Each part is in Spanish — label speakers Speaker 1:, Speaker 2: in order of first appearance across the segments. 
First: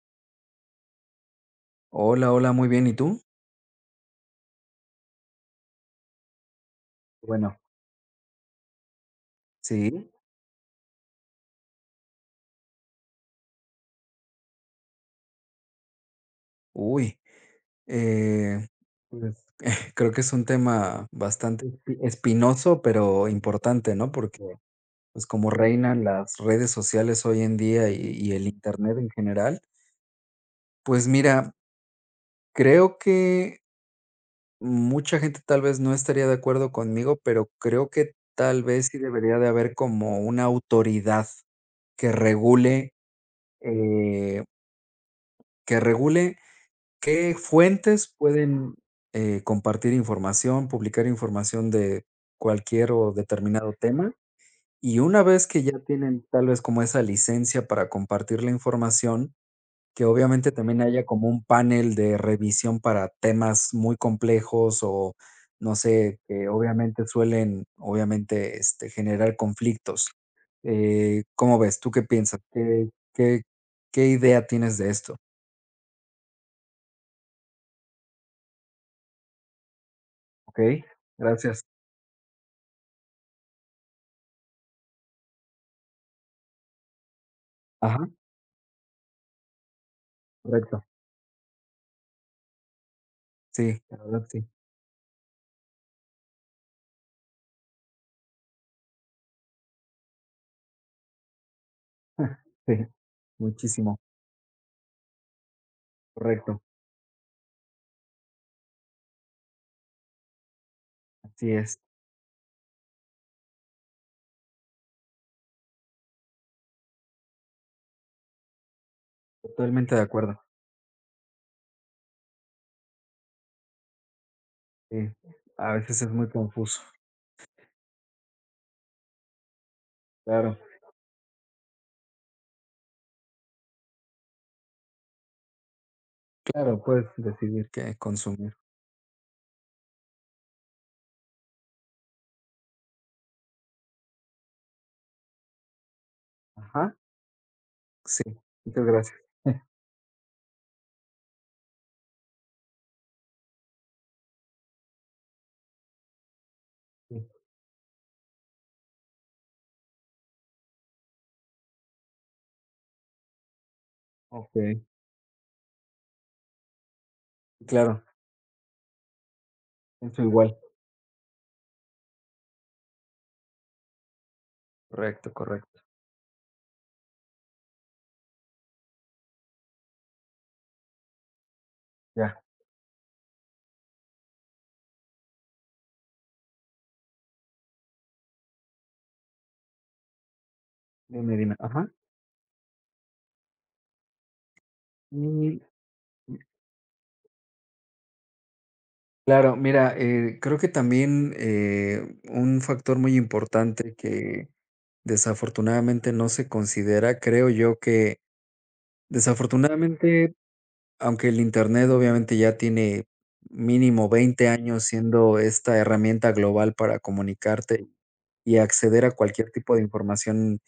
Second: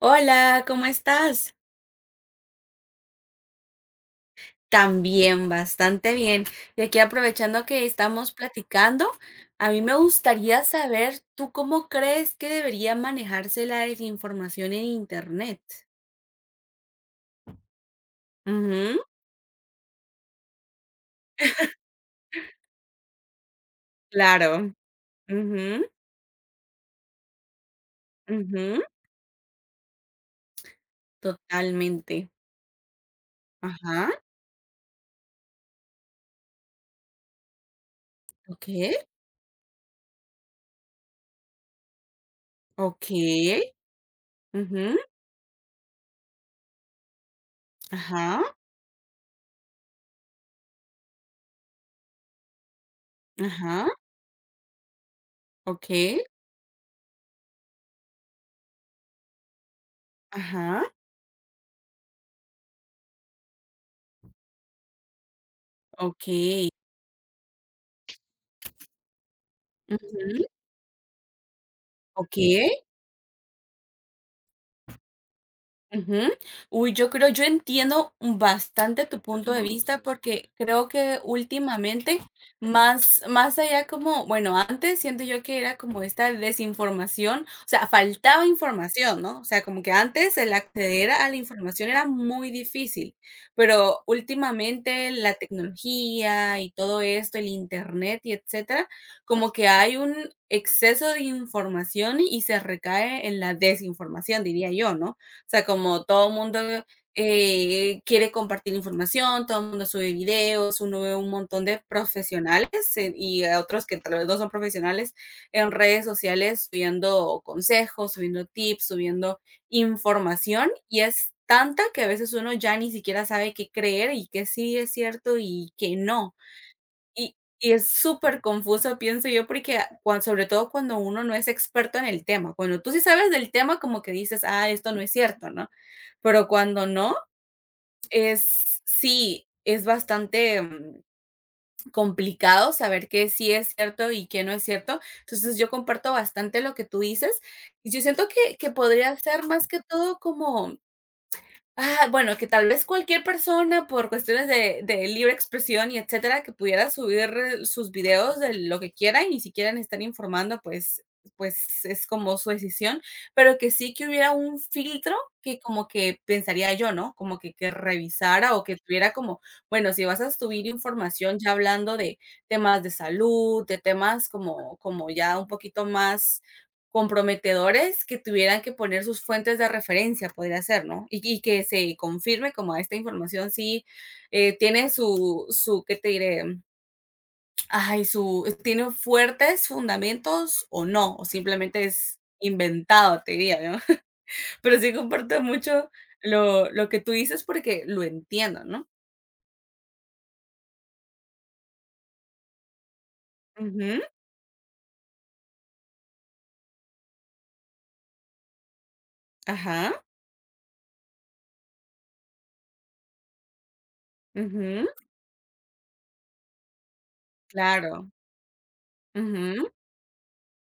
Speaker 1: Hola, ¿cómo estás?
Speaker 2: Hola, hola, muy bien, ¿y tú?
Speaker 1: También, bastante bien. Y aquí
Speaker 2: Bueno,
Speaker 1: aprovechando que estamos platicando, a mí me
Speaker 2: sí.
Speaker 1: gustaría saber, ¿tú cómo crees que debería manejarse la desinformación en Internet?
Speaker 2: Uy, eh,
Speaker 1: Ujú,
Speaker 2: pues, creo que es un tema bastante espinoso, pero importante, ¿no? Porque
Speaker 1: claro.
Speaker 2: pues como
Speaker 1: Ujú,
Speaker 2: reinan las redes sociales hoy en día y el
Speaker 1: ujú,
Speaker 2: internet en general, pues mira,
Speaker 1: totalmente.
Speaker 2: creo que
Speaker 1: Ajá,
Speaker 2: mucha gente tal vez no estaría de acuerdo conmigo, pero creo que tal vez
Speaker 1: okey,
Speaker 2: sí debería de haber como una autoridad que regule,
Speaker 1: okey.
Speaker 2: eh,
Speaker 1: Ujú,
Speaker 2: que regule. ¿Qué fuentes
Speaker 1: ajá,
Speaker 2: pueden, compartir información, publicar información de cualquier o determinado
Speaker 1: ajá,
Speaker 2: tema? Y una vez que ya
Speaker 1: okey,
Speaker 2: tienen tal vez como esa licencia para compartir la información, que obviamente también
Speaker 1: ajá,
Speaker 2: haya como un panel de revisión para temas muy complejos o, no sé, que
Speaker 1: okey.
Speaker 2: obviamente suelen, obviamente, generar conflictos.
Speaker 1: Ujú,
Speaker 2: ¿Cómo ves? ¿Tú qué piensas?
Speaker 1: okey.
Speaker 2: ¿Qué qué idea tienes de esto?
Speaker 1: Ujú. Uy, yo creo, yo entiendo bastante tu punto de vista porque
Speaker 2: Okey,
Speaker 1: creo que
Speaker 2: gracias.
Speaker 1: últimamente, más, más allá como, bueno, antes siento yo que era como esta desinformación, o sea,
Speaker 2: Ajá.
Speaker 1: faltaba información, ¿no? O sea, como que antes el
Speaker 2: Correcto,
Speaker 1: acceder a la información era muy difícil,
Speaker 2: sí, la
Speaker 1: pero
Speaker 2: verdad sí.
Speaker 1: últimamente la tecnología y todo esto, el internet y etcétera, como que hay un exceso de información y se
Speaker 2: Sí,
Speaker 1: recae en la
Speaker 2: muchísimo,
Speaker 1: desinformación, diría yo, ¿no? Sea, como todo el mundo,
Speaker 2: correcto,
Speaker 1: quiere compartir información, todo el mundo sube videos, uno ve un
Speaker 2: así
Speaker 1: montón
Speaker 2: es,
Speaker 1: de profesionales, y a otros que tal vez no son profesionales en redes sociales subiendo consejos, subiendo tips, subiendo
Speaker 2: totalmente de acuerdo.
Speaker 1: información, y es tanta que a veces uno ya ni siquiera sabe qué creer y qué sí es
Speaker 2: Sí,
Speaker 1: cierto y
Speaker 2: a
Speaker 1: qué
Speaker 2: veces es muy
Speaker 1: no.
Speaker 2: confuso.
Speaker 1: Y y es súper confuso pienso yo, porque cuan sobre
Speaker 2: Claro,
Speaker 1: todo cuando uno no es experto en el tema. Cuando tú sí sabes del tema, como que dices: "Ah, esto no es cierto", ¿no? Pero
Speaker 2: claro,
Speaker 1: cuando
Speaker 2: puedes
Speaker 1: no,
Speaker 2: decidir qué
Speaker 1: es
Speaker 2: consumir.
Speaker 1: sí, es bastante, complicado saber qué sí es cierto y qué no es cierto. Entonces, yo comparto bastante lo que
Speaker 2: Ajá,
Speaker 1: tú dices, y yo
Speaker 2: sí,
Speaker 1: siento que
Speaker 2: muchas
Speaker 1: podría
Speaker 2: gracias.
Speaker 1: ser más que todo como. Ah, bueno, que tal vez cualquier persona por cuestiones de libre expresión y etcétera, que pudiera
Speaker 2: Sí,
Speaker 1: subir sus videos de lo que quiera y ni siquiera estar informando, pues pues es como su decisión, pero que sí que hubiera un
Speaker 2: okey,
Speaker 1: filtro que como que pensaría yo, ¿no? Como que
Speaker 2: claro,
Speaker 1: revisara o que tuviera como, bueno, si vas
Speaker 2: pienso
Speaker 1: a
Speaker 2: igual.
Speaker 1: subir información ya hablando de temas de salud, de temas como como
Speaker 2: Correcto,
Speaker 1: ya un
Speaker 2: correcto.
Speaker 1: poquito más comprometedores que tuvieran que poner sus fuentes de referencia, podría ser, ¿no? Y que se
Speaker 2: Ya,
Speaker 1: confirme como esta información sí tiene su, su, ¿qué te diré? Ay, su, tiene fuertes fundamentos o no, o
Speaker 2: dime, dime.
Speaker 1: simplemente
Speaker 2: Ajá.
Speaker 1: es inventado, te diría, ¿no? Pero sí comparto
Speaker 2: Y
Speaker 1: mucho lo que tú dices porque lo entiendo, ¿no?
Speaker 2: claro, mira, creo que también, un factor muy importante
Speaker 1: Ujú,
Speaker 2: que desafortunadamente no se considera, creo yo que
Speaker 1: ajá,
Speaker 2: desafortunadamente, aunque el Internet obviamente ya tiene mínimo 20 años
Speaker 1: ujú,
Speaker 2: siendo esta herramienta global para comunicarte
Speaker 1: claro,
Speaker 2: y acceder a cualquier
Speaker 1: ujú,
Speaker 2: tipo de información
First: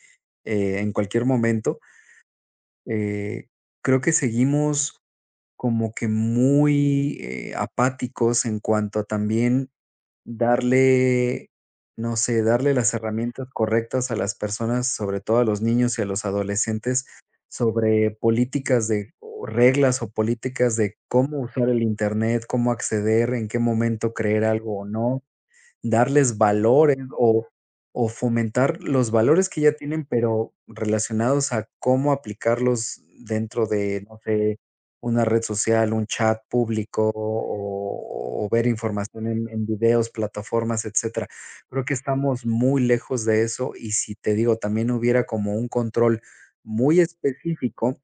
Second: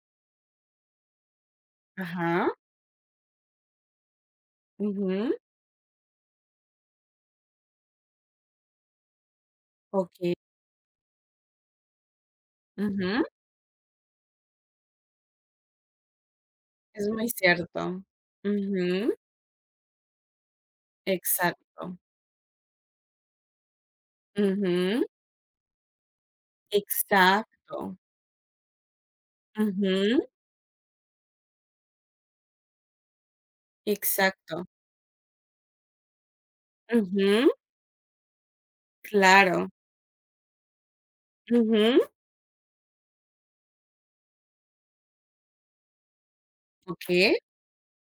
Speaker 2: en cualquier momento,
Speaker 1: ajá,
Speaker 2: eh, creo que seguimos
Speaker 1: ujú,
Speaker 2: como que muy apáticos en cuanto a también
Speaker 1: ok,
Speaker 2: darle, no sé, darle las
Speaker 1: ujú,
Speaker 2: herramientas correctas a las personas, sobre todo a los niños y a los adolescentes,
Speaker 1: es muy cierto.
Speaker 2: sobre políticas
Speaker 1: Ujú.
Speaker 2: de o reglas o políticas de cómo usar el
Speaker 1: Exacto.
Speaker 2: Internet, cómo acceder, en qué momento creer algo o
Speaker 1: Ujú.
Speaker 2: no, darles valores
Speaker 1: Exacto.
Speaker 2: o fomentar los valores que ya tienen,
Speaker 1: Ujú.
Speaker 2: pero relacionados a cómo aplicarlos dentro de, no sé,
Speaker 1: Exacto.
Speaker 2: una red social, un chat público
Speaker 1: Ujú.
Speaker 2: o ver información en
Speaker 1: Claro.
Speaker 2: videos, plataformas, etcétera. Creo que
Speaker 1: Ujú.
Speaker 2: estamos muy lejos de eso y si te digo, también hubiera como un control muy
Speaker 1: Okey.
Speaker 2: específico.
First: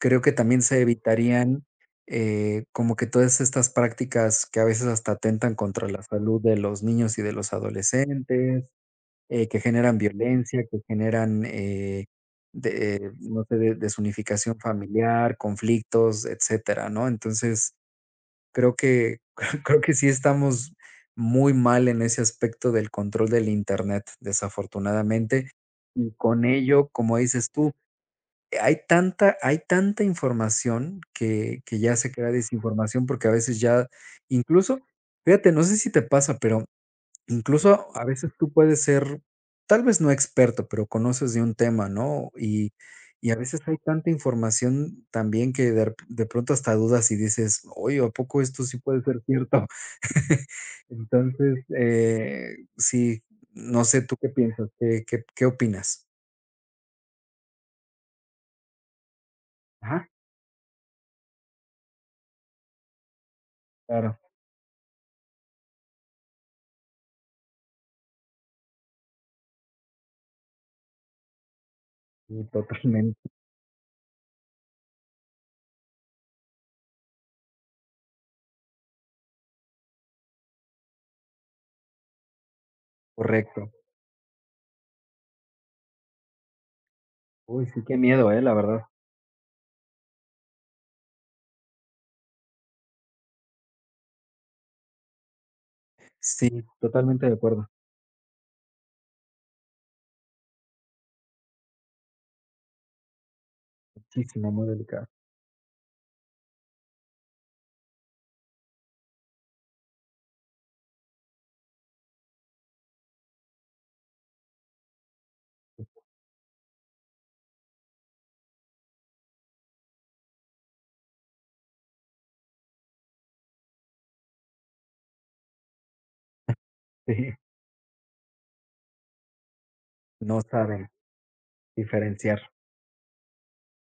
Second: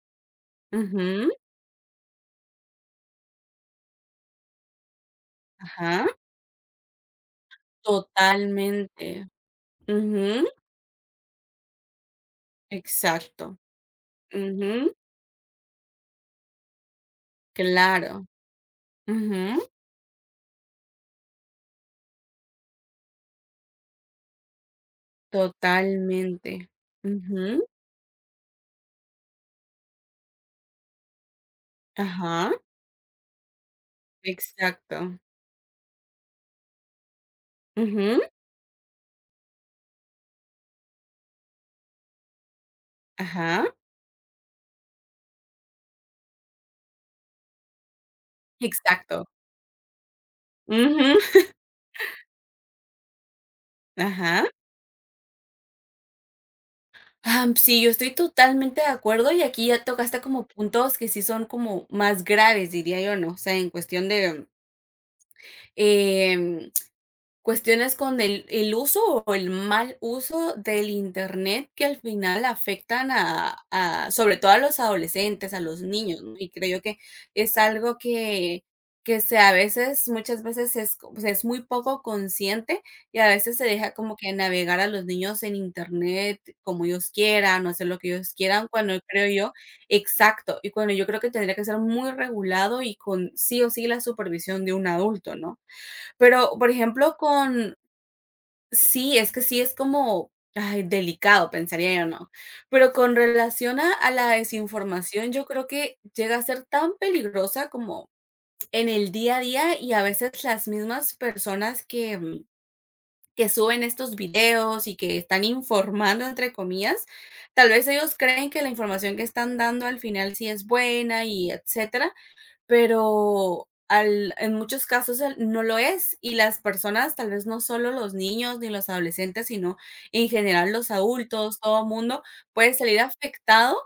Speaker 2: Creo que también se
Speaker 1: Ujú.
Speaker 2: evitarían, como que todas estas prácticas que a veces hasta atentan contra la
Speaker 1: Ajá.
Speaker 2: salud de los niños y de los adolescentes,
Speaker 1: Totalmente.
Speaker 2: que generan
Speaker 1: Ujú.
Speaker 2: violencia, que generan, no sé,
Speaker 1: Exacto.
Speaker 2: desunificación
Speaker 1: Ujú.
Speaker 2: familiar, conflictos, etcétera, ¿no? Entonces,
Speaker 1: Claro.
Speaker 2: creo que,
Speaker 1: Ujú.
Speaker 2: creo que sí estamos muy mal en ese aspecto del control del Internet, desafortunadamente. Y con
Speaker 1: Totalmente.
Speaker 2: ello, como dices
Speaker 1: Ujú.
Speaker 2: tú, hay tanta información que ya se crea
Speaker 1: Ajá.
Speaker 2: desinformación, porque a veces ya incluso,
Speaker 1: Exacto.
Speaker 2: fíjate, no sé si te pasa, pero incluso a
Speaker 1: Ujú.
Speaker 2: veces tú puedes ser, tal vez no experto, pero conoces de un tema, ¿no? Y a veces
Speaker 1: Ajá.
Speaker 2: hay tanta información también que de pronto hasta dudas y dices: "Oye, ¿a poco esto sí puede ser
Speaker 1: Exacto.
Speaker 2: cierto?"
Speaker 1: Ujú.
Speaker 2: Entonces, sí, no sé, ¿tú qué
Speaker 1: Ajá.
Speaker 2: piensas? ¿Qué opinas?
Speaker 1: Sí, yo estoy totalmente de acuerdo, y aquí ya
Speaker 2: Ajá,
Speaker 1: tocaste como puntos que sí son como más graves, diría yo, ¿no? O sea, en cuestión
Speaker 2: claro,
Speaker 1: de, em, cuestiones con el uso o el mal uso del Internet que al final
Speaker 2: sí,
Speaker 1: afectan
Speaker 2: totalmente.
Speaker 1: a sobre todo a los adolescentes, a los niños, ¿no? Y creo yo que es algo que se a veces, muchas veces es co se es muy poco consciente y a veces se
Speaker 2: Correcto.
Speaker 1: deja como que navegar a los niños en Internet como ellos quieran
Speaker 2: Uy,
Speaker 1: o
Speaker 2: sí,
Speaker 1: hacer lo
Speaker 2: qué
Speaker 1: que
Speaker 2: miedo,
Speaker 1: ellos
Speaker 2: la
Speaker 1: quieran,
Speaker 2: verdad.
Speaker 1: cuando creo yo exacto, y cuando yo creo que tendría que ser muy regulado y con sí o sí la supervisión de un adulto, ¿no?
Speaker 2: Sí,
Speaker 1: Pero, por ejemplo,
Speaker 2: totalmente de acuerdo.
Speaker 1: con sí, es que sí es como, ay, delicado, pensaría yo, ¿no? Pero con relación a la
Speaker 2: Muchísimo, muy delicado.
Speaker 1: desinformación, yo creo que llega a ser tan peligrosa como en el día a día, y a veces las mismas personas que, que suben estos videos y que están informando, entre comillas, tal vez ellos creen que la información que están dando al final sí es buena y etcétera, pero al en muchos casos el no lo es, y las personas, tal
Speaker 2: Sí,
Speaker 1: vez no solo los niños ni los adolescentes, sino en
Speaker 2: no
Speaker 1: general
Speaker 2: saben
Speaker 1: los adultos, todo mundo
Speaker 2: diferenciar.
Speaker 1: puede salir afectado,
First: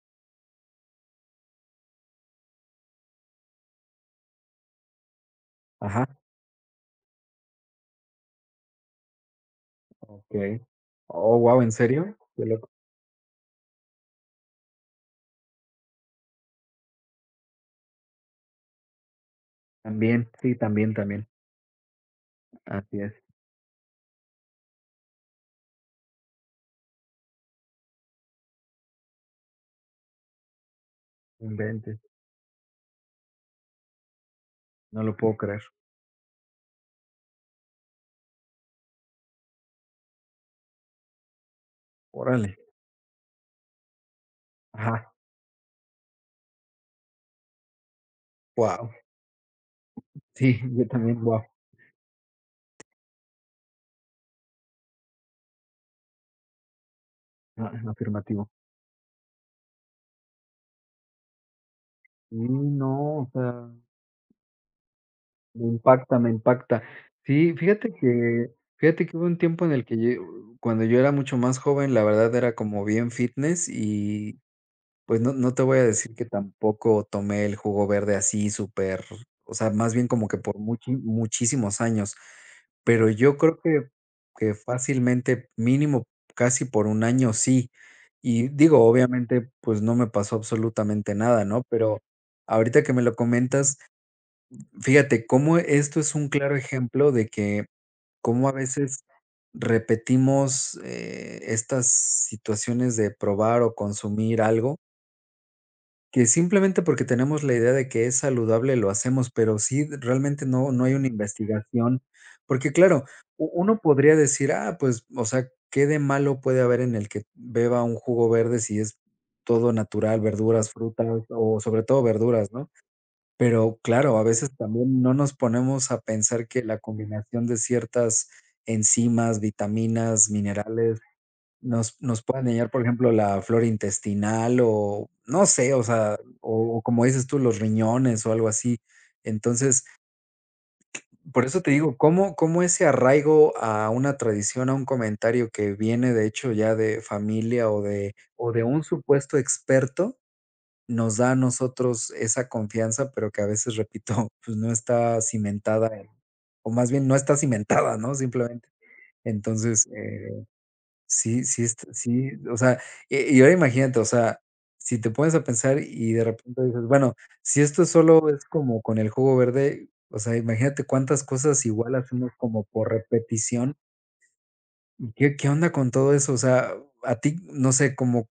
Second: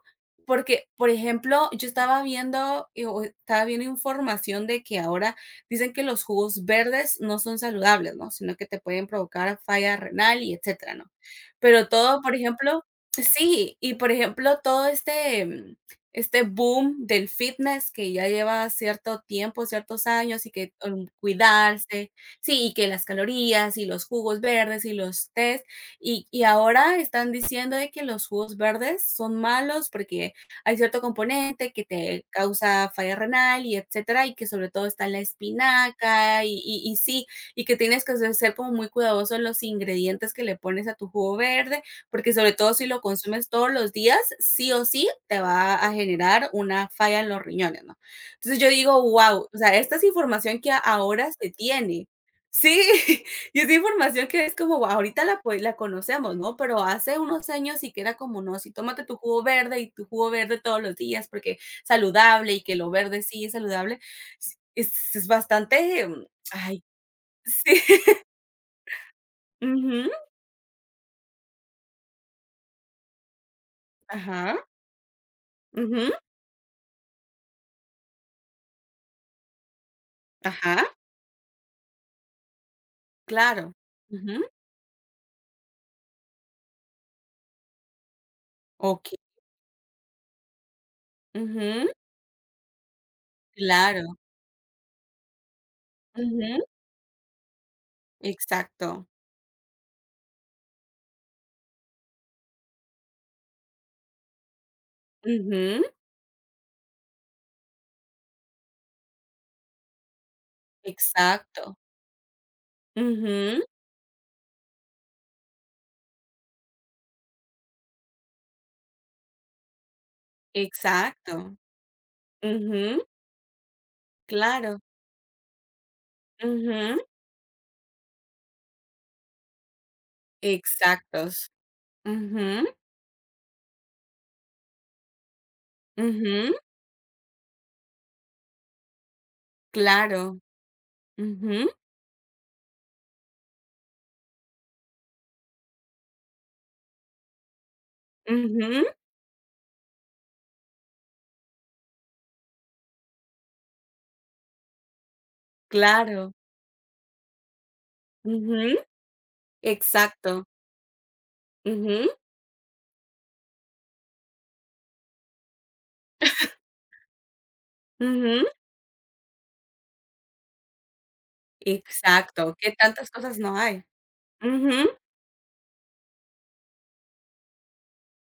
Speaker 1: porque, por ejemplo, yo estaba viendo, o estaba viendo información de que ahora dicen que
Speaker 2: Ajá,
Speaker 1: los jugos verdes no son saludables, ¿no? Sino que te pueden provocar falla renal y
Speaker 2: okey.
Speaker 1: etcétera, ¿no?
Speaker 2: Oh, guau, ¿en
Speaker 1: Pero
Speaker 2: serio?
Speaker 1: todo, por
Speaker 2: Qué loco.
Speaker 1: ejemplo sí, y por ejemplo, todo este boom del fitness que ya lleva cierto tiempo, ciertos
Speaker 2: También,
Speaker 1: años y
Speaker 2: sí,
Speaker 1: que
Speaker 2: también, también.
Speaker 1: cuidarse, sí, y que
Speaker 2: Así
Speaker 1: las
Speaker 2: es,
Speaker 1: calorías y los jugos verdes y los tés, y ahora están diciendo de que los jugos verdes son malos porque hay cierto
Speaker 2: no
Speaker 1: componente que
Speaker 2: inventes,
Speaker 1: te causa falla renal y etcétera, y que sobre todo
Speaker 2: no
Speaker 1: está
Speaker 2: lo
Speaker 1: la
Speaker 2: puedo creer.
Speaker 1: espinaca y sí, y que tienes que ser ser como muy cuidadoso en los ingredientes que le pones a tu jugo verde porque
Speaker 2: Órale.
Speaker 1: sobre todo si lo consumes todos los días, sí o sí
Speaker 2: Ajá,
Speaker 1: te va a generar una falla en los riñones, ¿no? Entonces yo
Speaker 2: Wow.
Speaker 1: digo, wow o sea, esta es información
Speaker 2: Sí,
Speaker 1: que
Speaker 2: yo también,
Speaker 1: ahora
Speaker 2: Wow.
Speaker 1: se tiene. Sí, y es información que es como, guau, ahorita la, pues, la conocemos, ¿no? Pero hace unos años sí que era como,
Speaker 2: Afirmativo.
Speaker 1: no, si tómate tu jugo verde y tu jugo verde todos los días porque
Speaker 2: Sí,
Speaker 1: saludable y que lo
Speaker 2: no,
Speaker 1: verde
Speaker 2: o
Speaker 1: sí es
Speaker 2: sea
Speaker 1: saludable. Es
Speaker 2: me
Speaker 1: bastante,
Speaker 2: impacta, me impacta.
Speaker 1: ay,
Speaker 2: Sí,
Speaker 1: sí.
Speaker 2: fíjate que Fíjate que hubo un tiempo en el que
Speaker 1: Ujú,
Speaker 2: yo, cuando yo era mucho más joven, la verdad era como bien fitness y,
Speaker 1: ajá,
Speaker 2: pues, no te voy a
Speaker 1: ujú,
Speaker 2: decir que tampoco tomé el jugo verde así súper, o sea, más bien como que por
Speaker 1: ajá,
Speaker 2: muchi muchísimos años, pero yo creo
Speaker 1: claro.
Speaker 2: que fácilmente, mínimo casi por un año sí. Y digo,
Speaker 1: Okey.
Speaker 2: obviamente, pues, no me pasó absolutamente nada, ¿no?
Speaker 1: Ujú,
Speaker 2: Pero ahorita que me lo comentas,
Speaker 1: claro.
Speaker 2: fíjate cómo esto es un
Speaker 1: Ujú,
Speaker 2: claro ejemplo de que cómo a veces
Speaker 1: exacto.
Speaker 2: repetimos, estas situaciones de probar o consumir algo,
Speaker 1: Ujú,
Speaker 2: que simplemente porque tenemos la idea de que es saludable lo hacemos, pero sí, realmente no hay una
Speaker 1: exacto.
Speaker 2: investigación, porque claro, u
Speaker 1: Ujú,
Speaker 2: uno podría decir: "Ah, pues, o sea, ¿qué de malo puede haber en el que beba un jugo verde si es todo natural, verduras, frutas
Speaker 1: exacto.
Speaker 2: o sobre todo verduras, no?".
Speaker 1: Ujú,
Speaker 2: Pero claro, a veces
Speaker 1: claro.
Speaker 2: también no nos ponemos a pensar que la
Speaker 1: Ujú,
Speaker 2: combinación de ciertas enzimas, vitaminas, minerales,
Speaker 1: exactos.
Speaker 2: nos pueden
Speaker 1: Ujú,
Speaker 2: dañar, por ejemplo, la flora intestinal o no sé, o sea,
Speaker 1: ujú,
Speaker 2: o como dices tú, los riñones o algo así. Entonces,
Speaker 1: claro.
Speaker 2: por eso
Speaker 1: Ujú,
Speaker 2: te digo, cómo ese arraigo a una tradición, a un comentario que viene, de hecho, ya de familia o de
Speaker 1: ujú,
Speaker 2: un supuesto experto nos da a nosotros esa confianza, pero que a veces, repito, pues, no está cimentada en,
Speaker 1: claro.
Speaker 2: o más bien no está cimentada, ¿no? Simplemente.
Speaker 1: Ujú,
Speaker 2: Entonces,
Speaker 1: exacto. Ujú,
Speaker 2: sí, o sea, y ahora imagínate, o sea, si te pones a pensar y de repente dices: "Bueno, si esto solo
Speaker 1: ujú,
Speaker 2: es como con el jugo verde", o sea, imagínate cuántas cosas igual hacemos
Speaker 1: exacto.
Speaker 2: como
Speaker 1: ¿Qué
Speaker 2: por
Speaker 1: tantas cosas no
Speaker 2: repetición.
Speaker 1: hay? Ujú,
Speaker 2: ¿Qué onda con todo eso? O sea, a ti, no sé, como,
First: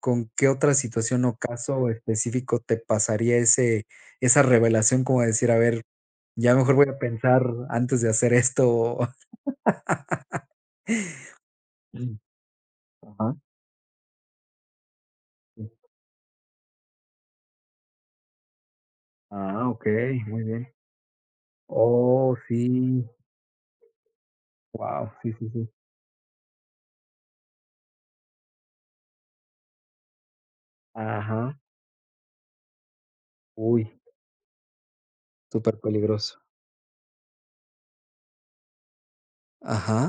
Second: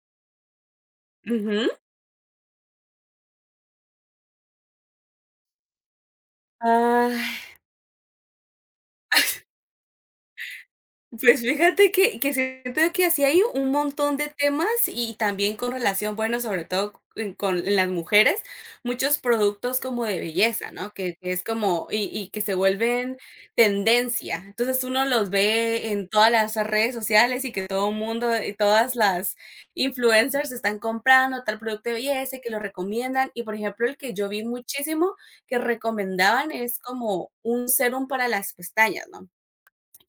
Speaker 2: ¿con qué otra situación o
Speaker 1: ujú.
Speaker 2: caso específico te pasaría ese esa revelación como decir: "A ver, ya mejor voy a pensar
Speaker 1: Ah.
Speaker 2: antes de hacer esto"? o-
Speaker 1: Pues fíjate que
Speaker 2: Mm,
Speaker 1: siento que así
Speaker 2: ajá,
Speaker 1: hay un montón de temas y también
Speaker 2: sí.
Speaker 1: con relación, bueno, sobre todo en con las mujeres, muchos
Speaker 2: Ah,
Speaker 1: productos como de
Speaker 2: okey, muy
Speaker 1: belleza,
Speaker 2: bien.
Speaker 1: ¿no? Que es como y
Speaker 2: Oh,
Speaker 1: que se
Speaker 2: sí.
Speaker 1: vuelven tendencia. Entonces, uno
Speaker 2: Wow,
Speaker 1: los
Speaker 2: sí, sí, sí.
Speaker 1: ve en todas las redes sociales y que todo el mundo y todas las influencers están comprando
Speaker 2: Ajá.
Speaker 1: tal producto de belleza y que lo recomiendan. Y, por ejemplo,
Speaker 2: Uy,
Speaker 1: el que yo vi muchísimo que
Speaker 2: súper peligroso.
Speaker 1: recomendaban es como un serum para las pestañas, ¿no?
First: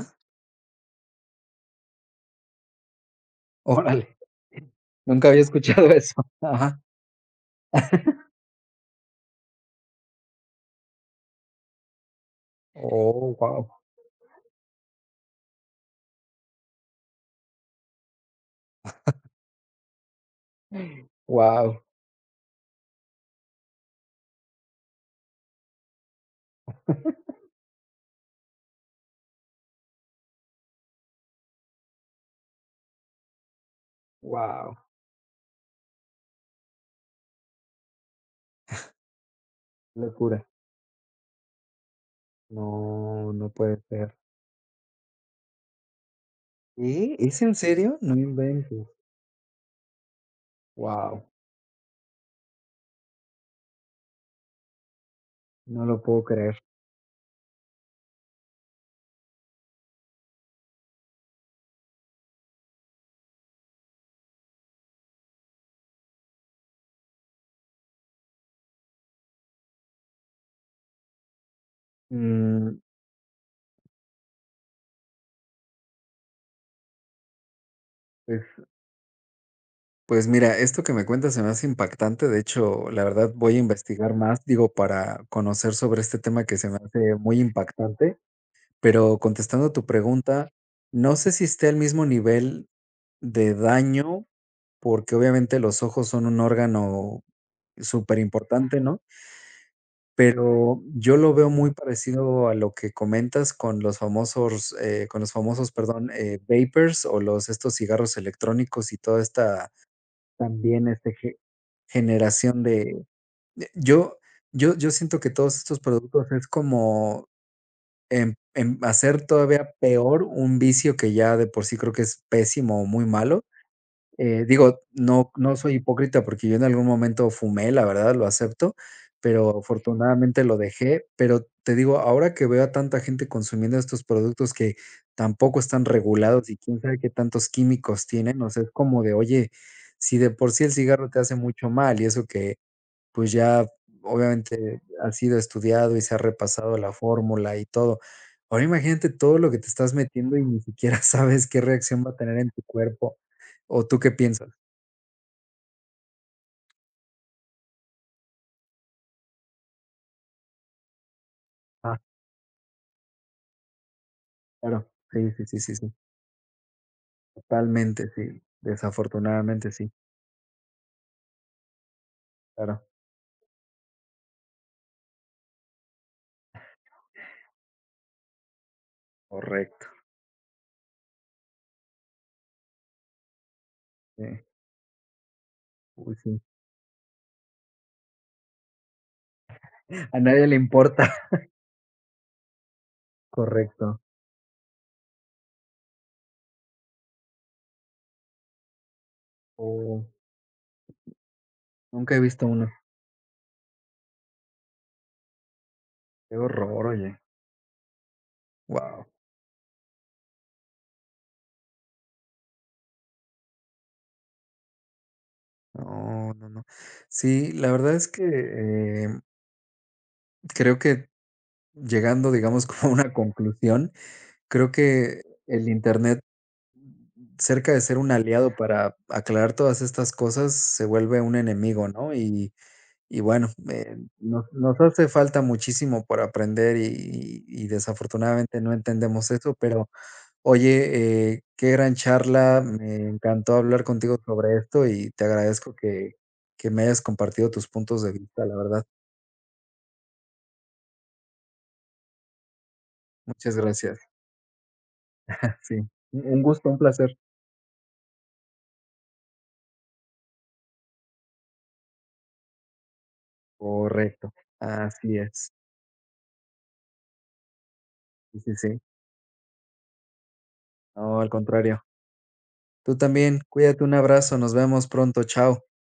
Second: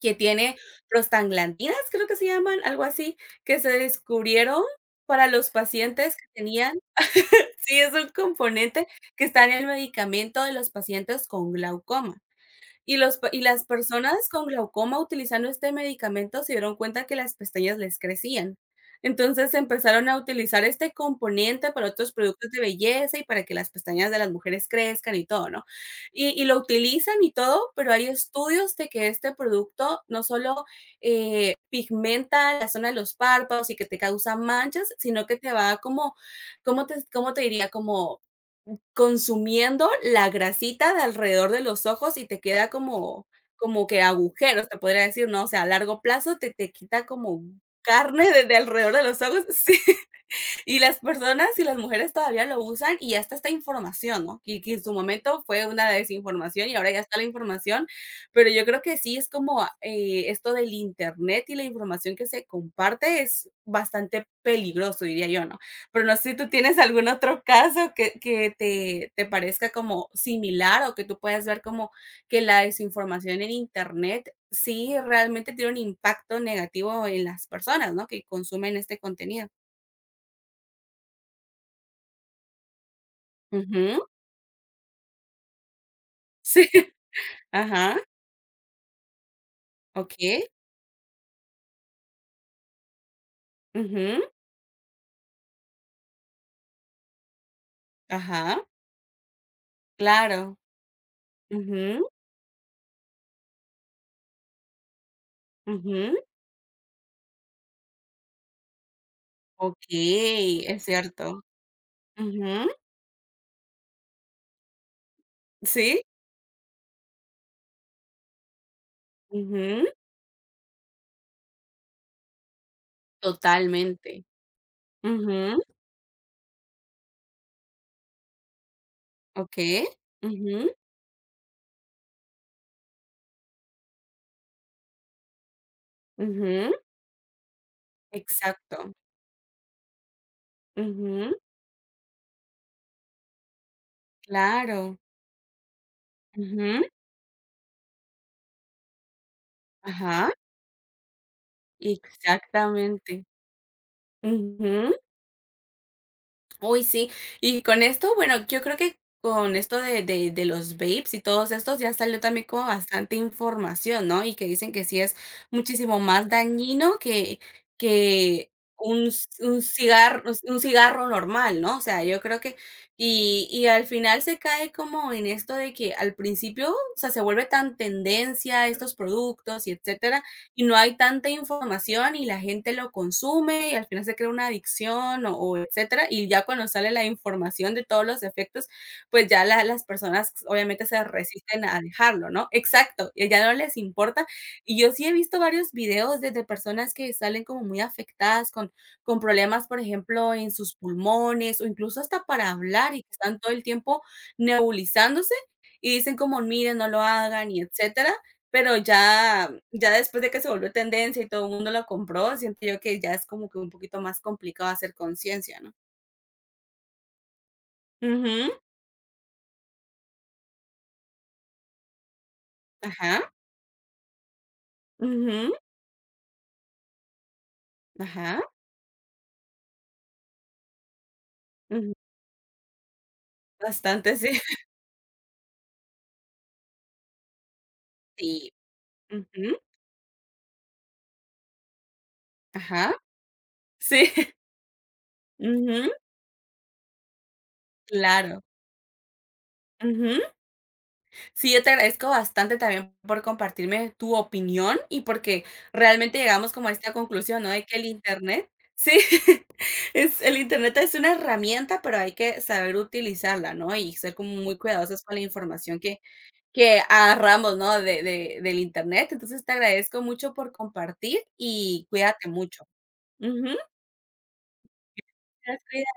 Speaker 1: Que tiene prostaglandinas, creo que se llaman, algo así, que se
Speaker 2: Órale,
Speaker 1: descubrieron para
Speaker 2: nunca había
Speaker 1: los
Speaker 2: escuchado eso.
Speaker 1: pacientes que tenían
Speaker 2: Ajá.
Speaker 1: sí, es un componente que está en el medicamento de los pacientes con glaucoma. Y los pa
Speaker 2: Oh,
Speaker 1: y las
Speaker 2: wow,
Speaker 1: personas con glaucoma utilizando este medicamento se dieron cuenta que las pestañas les crecían. Entonces, empezaron a utilizar este componente
Speaker 2: wow,
Speaker 1: para otros productos de belleza y para que las pestañas de las mujeres crezcan y todo, ¿no? Y lo utilizan y todo, pero hay estudios de que este producto no solo, pigmenta la zona de los párpados y que te causa
Speaker 2: wow,
Speaker 1: manchas, sino que te va como, cómo te diría? Como consumiendo la
Speaker 2: locura.
Speaker 1: grasita de alrededor de los ojos y te queda como
Speaker 2: No, no puede
Speaker 1: como que
Speaker 2: ser.
Speaker 1: agujeros, te podría decir, ¿no? O sea, a largo plazo te quita
Speaker 2: ¿Qué?
Speaker 1: como
Speaker 2: ¿Es en serio? No
Speaker 1: carne desde
Speaker 2: inventes.
Speaker 1: alrededor de los ojos. Sí. Y las
Speaker 2: Wow,
Speaker 1: personas y las mujeres todavía lo usan y hasta esta información, ¿no? Que en su momento fue
Speaker 2: no
Speaker 1: una
Speaker 2: lo puedo creer.
Speaker 1: desinformación y ahora ya está la información, pero yo creo que sí es como, esto del Internet y la información que se comparte es bastante peligroso, diría yo, ¿no? Pero no sé si tú tienes algún otro caso que te parezca como similar o que tú puedas ver como que la
Speaker 2: Mm,
Speaker 1: desinformación en Internet sí realmente tiene un impacto negativo en las personas, ¿no? Que
Speaker 2: pues,
Speaker 1: consumen este contenido.
Speaker 2: pues mira, esto que me cuentas se me hace impactante. De hecho, la verdad voy a
Speaker 1: Ujú.
Speaker 2: investigar más, digo, para conocer sobre este tema que
Speaker 1: Sí.
Speaker 2: se me hace muy
Speaker 1: Ajá,
Speaker 2: impactante. Pero contestando tu
Speaker 1: okey.
Speaker 2: pregunta, no sé si esté al mismo nivel de
Speaker 1: Ujú.
Speaker 2: daño, porque obviamente los ojos son un órgano súper
Speaker 1: Ajá.
Speaker 2: importante, ¿no?
Speaker 1: Claro.
Speaker 2: Pero yo lo veo muy
Speaker 1: Ujú,
Speaker 2: parecido a lo que comentas con los famosos, perdón,
Speaker 1: ujú.
Speaker 2: vapers o los estos cigarros electrónicos y toda esta
Speaker 1: Okey, es
Speaker 2: también
Speaker 1: cierto.
Speaker 2: generación
Speaker 1: Ujú.
Speaker 2: de yo siento que todos estos
Speaker 1: Sí.
Speaker 2: productos es como hacer todavía
Speaker 1: Ujú.
Speaker 2: peor un vicio que ya de por sí creo que es pésimo o muy malo.
Speaker 1: Totalmente.
Speaker 2: Digo, no
Speaker 1: Ujú.
Speaker 2: soy hipócrita porque yo en algún momento fumé, la verdad, lo acepto, pero
Speaker 1: Okey.
Speaker 2: afortunadamente lo
Speaker 1: Ujú,
Speaker 2: dejé. Pero te digo, ahora que veo a tanta gente consumiendo estos productos que tampoco están regulados y
Speaker 1: ujú.
Speaker 2: quién sabe qué tantos químicos tienen, o sea, es
Speaker 1: Exacto.
Speaker 2: como de, oye, si de por sí el cigarro te hace
Speaker 1: Ujú.
Speaker 2: mucho mal y eso que pues ya, obviamente,
Speaker 1: Claro.
Speaker 2: ha sido estudiado y se ha repasado
Speaker 1: Ujú.
Speaker 2: la fórmula y todo. Ahora imagínate todo lo que te estás
Speaker 1: Ajá.
Speaker 2: metiendo y ni siquiera sabes qué reacción va a tener en tu cuerpo,
Speaker 1: Exactamente.
Speaker 2: ¿o tú qué piensas?
Speaker 1: Ujú. Uy, sí. Y con esto, bueno, yo creo que con esto de los vapes y todos estos ya
Speaker 2: Ah,
Speaker 1: salió también como bastante información, ¿no? Y que dicen que
Speaker 2: claro,
Speaker 1: sí es
Speaker 2: sí, sí, sí, sí, sí,
Speaker 1: muchísimo más dañino
Speaker 2: totalmente, sí,
Speaker 1: que un, c-
Speaker 2: desafortunadamente sí,
Speaker 1: un cigarro normal, ¿no? O sea, yo creo que,
Speaker 2: claro,
Speaker 1: y al final se cae como en esto de que al principio, o sea, se vuelve tan tendencia estos productos y
Speaker 2: correcto,
Speaker 1: etcétera y no hay tanta información y la gente lo consume y al final se crea
Speaker 2: sí,
Speaker 1: una adicción o etcétera.
Speaker 2: uy,
Speaker 1: Y
Speaker 2: sí,
Speaker 1: ya cuando sale la información de todos los efectos, pues ya la- las
Speaker 2: a
Speaker 1: personas
Speaker 2: nadie le
Speaker 1: obviamente se
Speaker 2: importa,
Speaker 1: resisten a dejarlo, ¿no? Exacto, y ya no les
Speaker 2: correcto,
Speaker 1: importa. Y yo sí he visto varios videos desde personas que salen como muy afectadas con problemas, por
Speaker 2: oh,
Speaker 1: ejemplo, en sus pulmones o incluso
Speaker 2: nunca he
Speaker 1: hasta
Speaker 2: visto
Speaker 1: para
Speaker 2: uno,
Speaker 1: hablar y que están todo el tiempo nebulizándose y dicen
Speaker 2: qué
Speaker 1: como, miren,
Speaker 2: horror,
Speaker 1: no lo
Speaker 2: oye,
Speaker 1: hagan y etcétera. Pero
Speaker 2: wow,
Speaker 1: ya ya después de que se volvió tendencia y todo el mundo lo compró, siento yo que ya es como que un poquito más complicado hacer conciencia, ¿no?
Speaker 2: no, no, no. Sí, la verdad es que,
Speaker 1: Ujú,
Speaker 2: creo que llegando, digamos, como a una
Speaker 1: ajá,
Speaker 2: conclusión, creo que
Speaker 1: ujú,
Speaker 2: el Internet, cerca de ser un
Speaker 1: ajá,
Speaker 2: aliado para aclarar todas estas cosas, se vuelve un enemigo,
Speaker 1: ujú,
Speaker 2: ¿no? Y bueno,
Speaker 1: bastante, sí.
Speaker 2: nos hace falta muchísimo por aprender y
Speaker 1: Sí,
Speaker 2: desafortunadamente no entendemos eso,
Speaker 1: ujú,
Speaker 2: pero oye, qué gran charla,
Speaker 1: ajá,
Speaker 2: me encantó hablar
Speaker 1: sí,
Speaker 2: contigo sobre esto y te agradezco
Speaker 1: ujú,
Speaker 2: que me hayas compartido tus puntos de
Speaker 1: claro,
Speaker 2: vista, la verdad.
Speaker 1: ujú. Sí, yo te agradezco bastante también por
Speaker 2: Muchas
Speaker 1: compartirme
Speaker 2: gracias.
Speaker 1: tu opinión y porque
Speaker 2: Sí,
Speaker 1: realmente
Speaker 2: un
Speaker 1: llegamos como
Speaker 2: gusto,
Speaker 1: a
Speaker 2: un
Speaker 1: esta
Speaker 2: placer.
Speaker 1: conclusión, ¿no? De que el internet, sí, es, el internet es una herramienta, pero hay que saber utilizarla, ¿no? Y ser como
Speaker 2: Correcto,
Speaker 1: muy cuidadosos con
Speaker 2: así
Speaker 1: la
Speaker 2: es.
Speaker 1: información que agarramos, ¿no? De-
Speaker 2: Sí, sí,
Speaker 1: del
Speaker 2: sí.
Speaker 1: internet. Entonces te agradezco mucho por compartir
Speaker 2: No, al contrario.
Speaker 1: y cuídate mucho.
Speaker 2: Tú también,
Speaker 1: Ujú,
Speaker 2: cuídate, un abrazo, nos vemos pronto, chao.
Speaker 1: gracias.